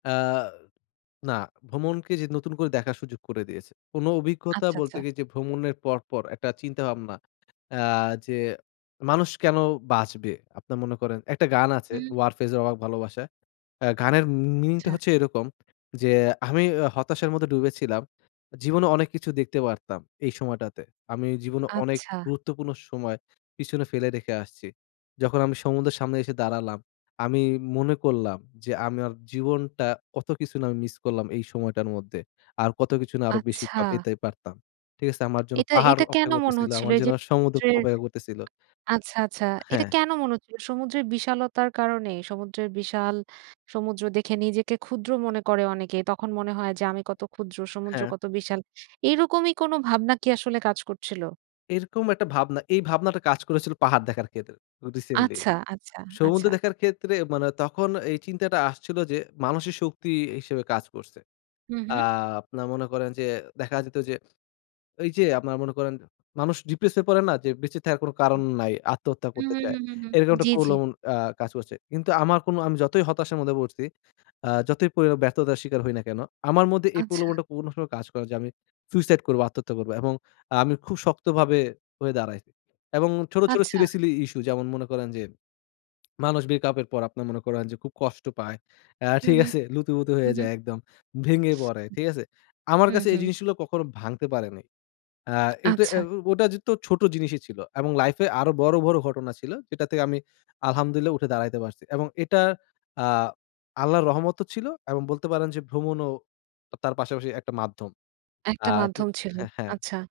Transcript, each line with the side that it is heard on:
left: আ না, ভ্রমণকে যে নতুন করে দেখার সুযোগ করে দিয়েছে। কোন অভিজ্ঞতা
right: আচ্ছা, আচ্ছা।
left: বলতে গিয়ে যে ভ্রমণের পর, পর একটা চিন্তাভাবনা আ যে, মানুষ কেন বাঁচবে? আপনারা মনে করেন একটা গান আছে।
right: হুম।
left: Warfaze এর "অবাক ভালোবাসা।" আ গানের মি meaning টা
right: আচ্ছা।
left: হচ্ছে এরকম যে, আমি এ হতাশার মধ্যে ডুবেছিলাম। জীবনে অনেক কিছু দেখতে পারতাম এই সময়টাতে, আমি জীবনে অনেক
right: আচ্ছা।
left: গুরুত্বপূর্ণ সময় পিছনে ফেলে রেখে আসছি। যখন আমি সমুদ্রের সামনে এসে দাঁড়ালাম, আমি মনে করলাম যে আমার জীবনটা কত কিছু না আমি মিস করলাম এই সময়টার মধ্যে। আর কত কিছু না আরো বেশিই বা
right: আচ্ছা।
left: পেতে পারতাম। ঠিক আছে? আমার জন্য
right: এটা
left: পাহাড়
right: এটা কেন
left: অপেক্ষা
right: মনে
left: করতেছিল,
right: হচ্ছিল?
left: আমার
right: এইযে
left: জন্য সমুদ্র
right: সমুদ্রের
left: অপেক্ষা করতেছিল।
right: আচ্ছা, আচ্ছা। এটা
left: হ্যা।
right: কেন মনে হচ্ছিল? সমুদ্রের বিশালতার কারণে? সমুদ্রের বিশাল সমুদ্র দেখে নিজেকে ক্ষুদ্র মনে করে অনেকে। তখন মনে হয় যে আমি কত ক্ষুদ্র, সমুদ্র
left: হ্যা।
right: কত বিশাল, এইরকমই কোনো ভাবনা কি আসলে কাজ করছিলো?
left: এরকম একটা ভাবনা এই ভাবনাটা কাজ করেছিল পাহাড় দেখার ক্ষেত্রে recently।
right: আচ্ছা, আচ্ছা,
left: সমুদ্র
right: আচ্ছা।
left: দেখার ক্ষেত্রে মানে তখন এই চিন্তাটা আসছিল যে মানসিক শক্তি ই হিসেবে কাজ করছে।
right: হুম,
left: আ
right: হুম।
left: আপনার মনে করেন যে দেখা যেত যে, এইযে আপনার মনে করেন মানুষ depress হয়ে পড়ে না? যে বেঁচে থাকার কোনো কারণ নাই, আত্মহত্যা
right: হু,
left: করতে
right: হু,
left: চায়।
right: হু, হু।
left: এরকম একটা
right: জ্বি, জ্বি।
left: প্রলোভন আ কাজ করছে। কিন্তু আমার কোন আমি যতই হতাশার মধ্যে পড়ছি, আ যতই পড়ি ব্যর্থতার শিকার হই না কেন? আমার মধ্যে এই
right: আচ্ছা।
left: প্রলোভনটা কোন সময় কাজ করে যে, আমি সুইসাইড করবো, আত্মহত্যা করবো এবং আমি খুব শক্তভাবে হয়ে দাঁড়াই এবং ছোট, ছোট
right: আচ্ছা।
left: silly, silly ই issue যেমন মনে করেন যে, মানুষ break up এর পর আপনার মনে করেন যে খুব কষ্ট পায়, অ্যা
right: হু,
left: ঠিক
right: হু।
left: আছে? লুতুপুতু
right: হু,
left: হয়ে
right: হু।
left: যায় একদম। ভেঙে পড়ে, ঠিক আছে? আমার
right: হুম,
left: কাছে এই
right: হুম।
left: জিনিসগুলো কখনো ভাঙতে পারে নাই। আ এটা এ
right: আচ্ছা।
left: ও ওটা যে তো ছোট জিনিসই ছিল এবং লাইফে আরো বড়, বড় ঘটনা ছিল, যেটা থেকে আমি الحمد لله উঠে দাঁড়াইতে পারছি। এবং এটা আ আল্লাহর রহমতও ছিল এবং বলতে পারেন যে ভ্রমণও আ তার পাশাপাশি একটা মাধ্যম।
right: একটা
left: আ ঠি
right: মাধ্যম ছিল,
left: হ্যা, হ্যা।
right: আচ্ছা।